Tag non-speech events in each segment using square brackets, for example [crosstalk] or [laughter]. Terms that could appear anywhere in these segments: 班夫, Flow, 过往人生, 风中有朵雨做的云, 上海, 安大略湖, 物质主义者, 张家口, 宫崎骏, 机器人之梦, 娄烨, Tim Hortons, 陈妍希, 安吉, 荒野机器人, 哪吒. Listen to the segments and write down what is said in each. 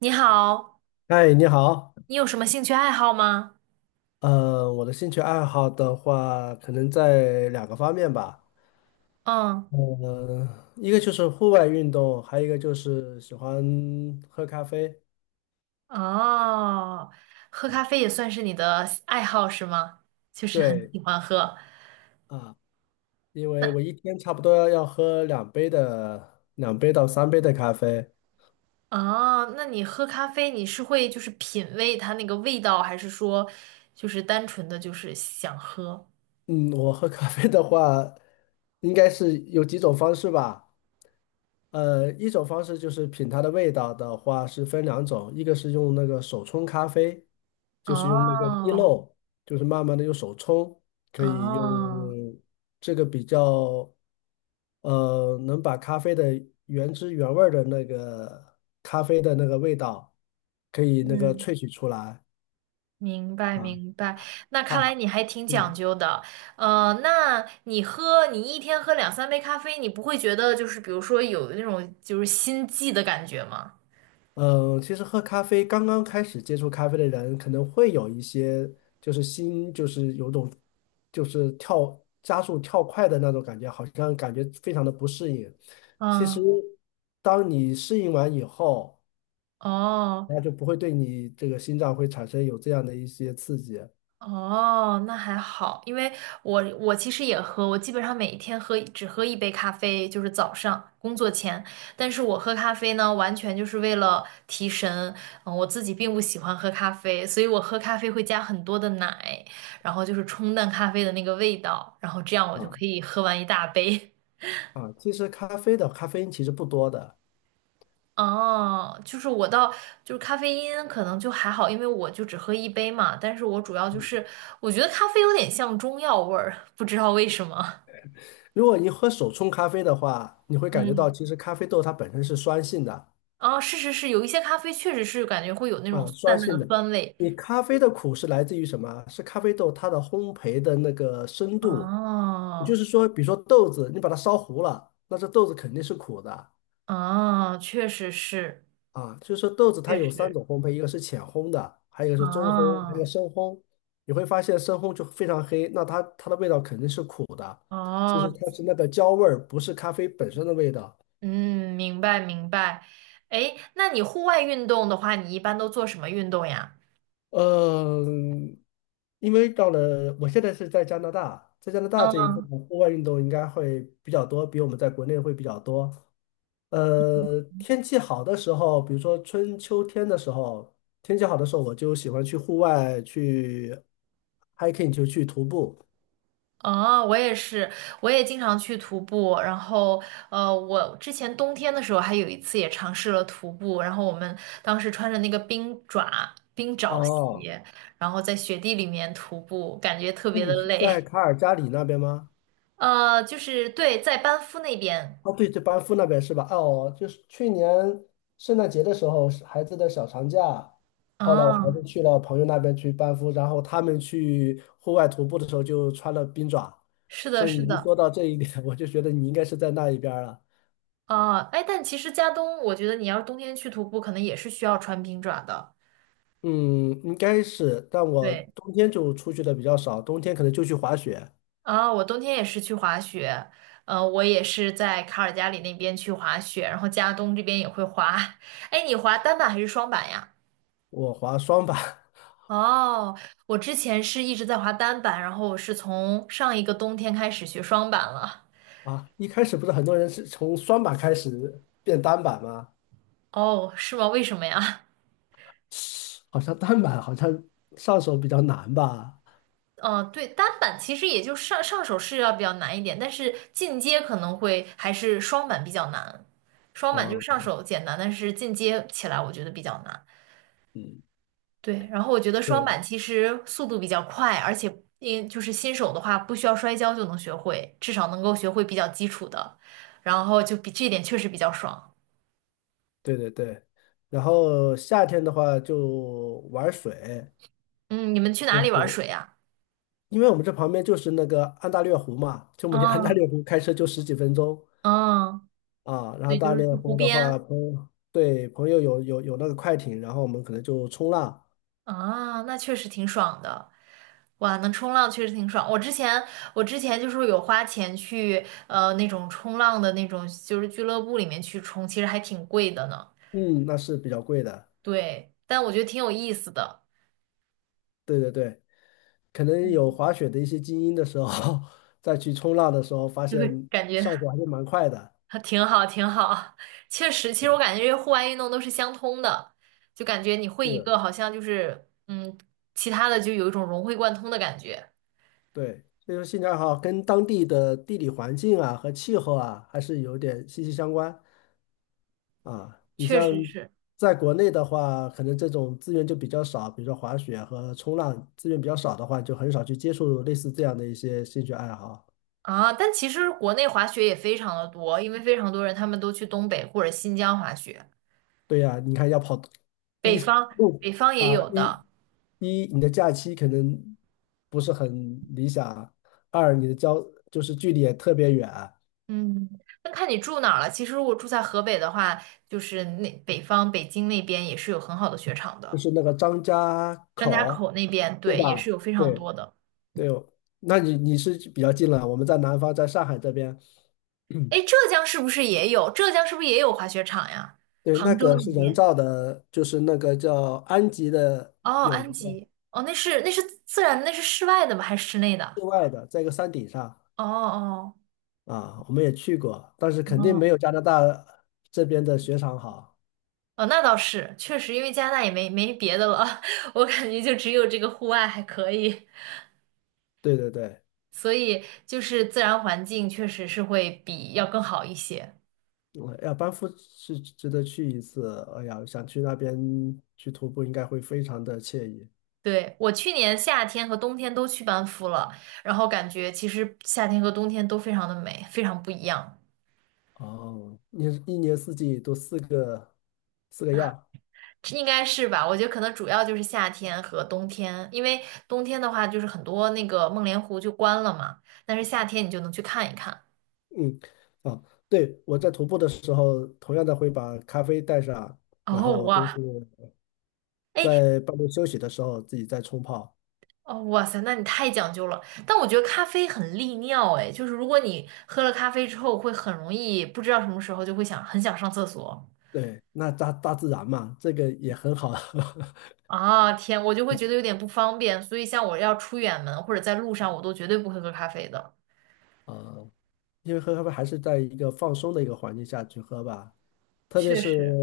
你好，嗨，你好。你有什么兴趣爱好吗？我的兴趣爱好的话，可能在两个方面吧。嗯。呃，一个就是户外运动，还有一个就是喜欢喝咖啡。哦，喝咖啡也算是你的爱好是吗？就是很对喜欢喝。啊，因为那我一天差不多要喝两杯的，2杯到3杯的咖啡。哦，那你喝咖啡，你是会就是品味它那个味道，还是说就是单纯的就是想喝？嗯，我喝咖啡的话，应该是有几种方式吧。一种方式就是品它的味道的话是分两种，一个是用那个手冲咖啡，就是用那个滴哦。漏，就是慢慢的用手冲，可以哦。用这个比较，能把咖啡的原汁原味儿的那个咖啡的那个味道，可以那个嗯。萃取出来明白啊，明白，那看来哎，你还挺讲嗯。究的。那你喝，你一天喝两三杯咖啡，你不会觉得就是比如说有那种就是心悸的感觉吗？嗯，其实喝咖啡，刚刚开始接触咖啡的人，可能会有一些就是心，就是有种就是跳加速跳快的那种感觉，好像感觉非常的不适应。其实，嗯。当你适应完以后，哦。那就不会对你这个心脏会产生有这样的一些刺激啊哦，那还好，因为我其实也喝，我基本上每一天喝只喝一杯咖啡，就是早上工作前。但是我喝咖啡呢，完全就是为了提神。嗯，我自己并不喜欢喝咖啡，所以我喝咖啡会加很多的奶，然后就是冲淡咖啡的那个味道，然后这样我就可以喝完一大杯。[laughs] 啊。其实咖啡的咖啡因其实不多的，哦，就是我倒就是咖啡因可能就还好，因为我就只喝一杯嘛。但是我主要就是我觉得咖啡有点像中药味儿，不知道为什么。如果你喝手冲咖啡的话，你会感觉到嗯。其实咖啡豆它本身是酸性的。哦，是是是，有一些咖啡确实是感觉会有那种啊，酸淡淡性的的。酸味。你咖啡的苦是来自于什么啊，是咖啡豆它的烘焙的那个深度，也就哦是说，比如说豆子，你把它烧糊了，那这豆子肯定是苦的哦，确实是，啊。就是说豆子它确有三实。种烘焙，一个是浅烘的，还有一个是中烘，还有一个哦深烘。你会发现深烘就非常黑，那它的味道肯定是苦的。其哦。实它是那个焦味儿，不是咖啡本身的味道。嗯，明白明白。哎，那你户外运动的话，你一般都做什么运动呀？嗯，因为到了我现在是在加拿大，在加拿大这一部嗯。分户外运动应该会比较多，比我们在国内会比较多。天气好的时候，比如说春秋天的时候，天气好的时候，我就喜欢去户外去 hiking，就去徒步。哦，我也是，我也经常去徒步。然后，我之前冬天的时候还有一次也尝试了徒步。然后我们当时穿着那个冰爪、冰爪哦，鞋，然后在雪地里面徒步，感觉特那别的你是在累。卡尔加里那边吗？就是对，在班夫那边。哦，对，就班夫那边是吧？啊哦，就是去年圣诞节的时候，是孩子的小长假，后来我孩啊，子去了朋友那边去班夫，然后他们去户外徒步的时候就穿了冰爪，是的，所以是你一的。说到这一点，[laughs] 我就觉得你应该是在那一边儿了。啊，哎，但其实加东，我觉得你要是冬天去徒步，可能也是需要穿冰爪的。嗯，应该是，但我对。冬天就出去的比较少，冬天可能就去滑雪，啊，我冬天也是去滑雪，我也是在卡尔加里那边去滑雪，然后加东这边也会滑。[laughs] 哎，你滑单板还是双板呀？我滑双板。 哦，我之前是一直在滑单板，然后我是从上一个冬天开始学双板了。[laughs] 啊。一开始不是很多人是从双板开始变单板吗？哦，是吗？为什么呀？[laughs] 好像单板好像上手比较难吧。[laughs] 哦，对，单板其实也就上手是要比较难一点，但是进阶可能会还是双板比较难。双板就啊，是上手简单，但是进阶起来我觉得比较难。嗯，对，然后我觉得双对板其实速度比较快，而且因就是新手的话，不需要摔跤就能学会，至少能够学会比较基础的，然后就比这一点确实比较爽。对对对，然后夏天的话就玩水，嗯，你们去哪就里玩是水呀？因为我们这旁边就是那个安大略湖嘛，就我们离安大嗯。略湖开车就十几分钟嗯。啊。然后对，就大是略去湖湖的话，边朋友对朋友有那个快艇，然后我们可能就冲浪，啊，那确实挺爽的。哇，能冲浪确实挺爽。我之前就是有花钱去那种冲浪的那种就是俱乐部里面去冲，其实还挺贵的呢。嗯，那是比较贵的。对，但我觉得挺有意思的。对对对，可能有嗯。滑雪的一些精英的时候，[laughs] 再去冲浪的时候，发就现会感上手觉还是蛮快的。啊挺好，挺好。确实，其实我感觉这些户外运动都是相通的，就感觉你会一是，个，好像就是其他的就有一种融会贯通的感觉。对，所以说兴趣爱好跟当地的地理环境啊和气候啊还是有点息息相关啊。你确像实是在国内的话，可能这种资源就比较少，比如说滑雪和冲浪资源比较少的话，就很少去接触类似这样的一些兴趣爱好。啊，但其实国内滑雪也非常的多，因为非常多人他们都去东北或者新疆滑雪，对呀，你看要跑北一方北路方也啊，有一的。一你的假期可能不是很理想，二你的交就是距离也特别远。嗯，那看你住哪儿了。其实如果住在河北的话，就是那北方北京那边也是有很好的雪场就的，是那个张家张家口，口那边对对也是有吧？非常对多的。对，那你是比较近了，我们在南方，在上海这边。[clears throat] 哎，浙江是不是也有？浙江是不是也有滑雪场呀？对，那杭州个是那人边。造的，就是那个叫安吉的，哦，有一安个吉。哦，那是那是自然的那是室外的吗？还是室内室的？外的，在一个山顶上哦哦。啊，我们也去过，但是肯定没哦有加拿大这边的雪场好。哦，那倒是，确实，因为加拿大也没没别的了，[laughs] 我感觉就只有这个户外还可以，对对对，所以就是自然环境确实是会比要更好一些。嗯要班夫是值得去一次，哎呀，想去那边去徒步，应该会非常的惬意。对，我去年夏天和冬天都去班夫了，然后感觉其实夏天和冬天都非常的美，非常不一样。哦，你一年四季都四个样，应该是吧？我觉得可能主要就是夏天和冬天，因为冬天的话就是很多那个梦莲湖就关了嘛，但是夏天你就能去看一看。嗯，啊，对，我在徒步的时候，同样的会把咖啡带上，然后哦我都是哇。哎。在半路休息的时候自己再冲泡。哦哇塞，那你太讲究了。但我觉得咖啡很利尿，哎，就是如果你喝了咖啡之后，会很容易不知道什么时候就会想很想上厕所。对，那大自然嘛，这个也很好。[laughs] 啊天，我就会觉得有点不方便，所以像我要出远门或者在路上，我都绝对不会喝咖啡的。呃，因为喝咖啡还是在一个放松的一个环境下去喝吧，特别确是实。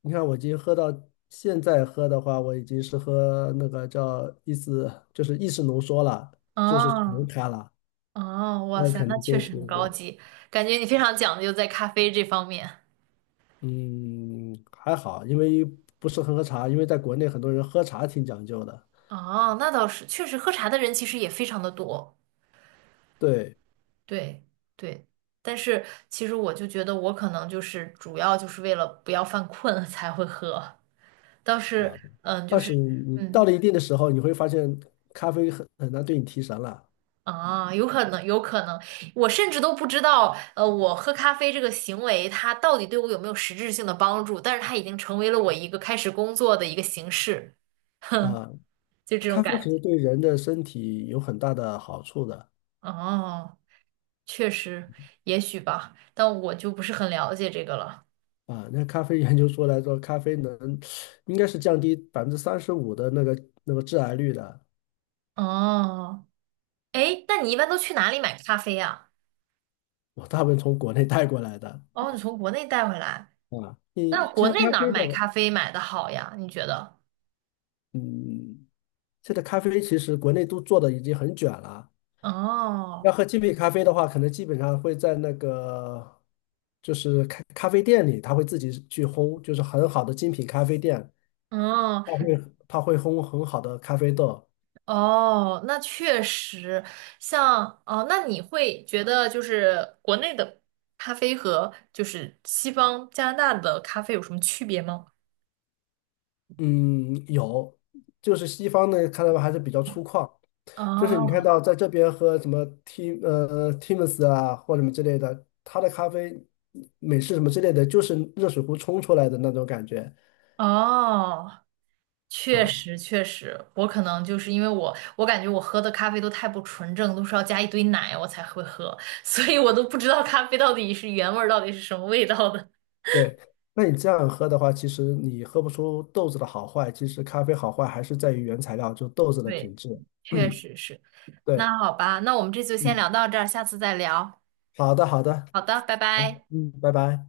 你看，我已经喝到现在喝的话，我已经是喝那个叫意思就是意识浓缩了，就是纯啊。咖了。哦，哇那塞，肯那定确就实是很高级，感觉你非常讲究在咖啡这方面。嗯还好，因为不是很喝茶，因为在国内很多人喝茶挺讲究的。哦，那倒是，确实喝茶的人其实也非常的多，对，对对。但是其实我就觉得我可能就是主要就是为了不要犯困 [laughs] 才会喝，倒是嗯，就但是是你嗯到了一定的时候，你会发现咖啡很难对你提神了。啊，有可能有可能，我甚至都不知道我喝咖啡这个行为它到底对我有没有实质性的帮助，但是它已经成为了我一个开始工作的一个形式，嗯，啊，就这种咖啡其感觉。实对人的身体有很大的好处的哦，确实，也许吧，但我就不是很了解这个了。啊。那咖啡研究出来说，咖啡能应该是降低35%的那个致癌率的。哦，哎，那你一般都去哪里买咖啡呀？我大部分从国内带过来的。 哦，你从国内带回来，[laughs] 啊。那你国这内咖哪儿啡买的，咖啡买的好呀？你觉得？嗯，现在咖啡其实国内都做的已经很卷了。要哦。喝精品咖啡的话，可能基本上会在那个就是咖啡店里，他会自己去烘，就是很好的精品咖啡店，哦。他会烘很好的咖啡豆。哦，那确实，像哦，那你会觉得就是国内的咖啡和就是西方加拿大的咖啡有什么区别吗？嗯，有，就是西方呢，看到还是比较粗犷，就是你看哦。到在这边喝什么 Tims 啊或者什么之类的，它的咖啡美式什么之类的，就是热水壶冲出来的那种感觉哦。确啊。实，确实，我可能就是因为我，我感觉我喝的咖啡都太不纯正，都是要加一堆奶我才会喝，[laughs] 所以我都不知道咖啡到底是原味儿，到底是什么味道的。对，那你这样喝的话，其实你喝不出豆子的好坏，其实咖啡好坏还是在于原材料，就豆子 [laughs] 的对，品质。确实是。[clears throat] 对，那好吧，那我们这次就先嗯，聊到这儿，下次再聊。好的，好的，好的，拜拜。嗯，拜拜。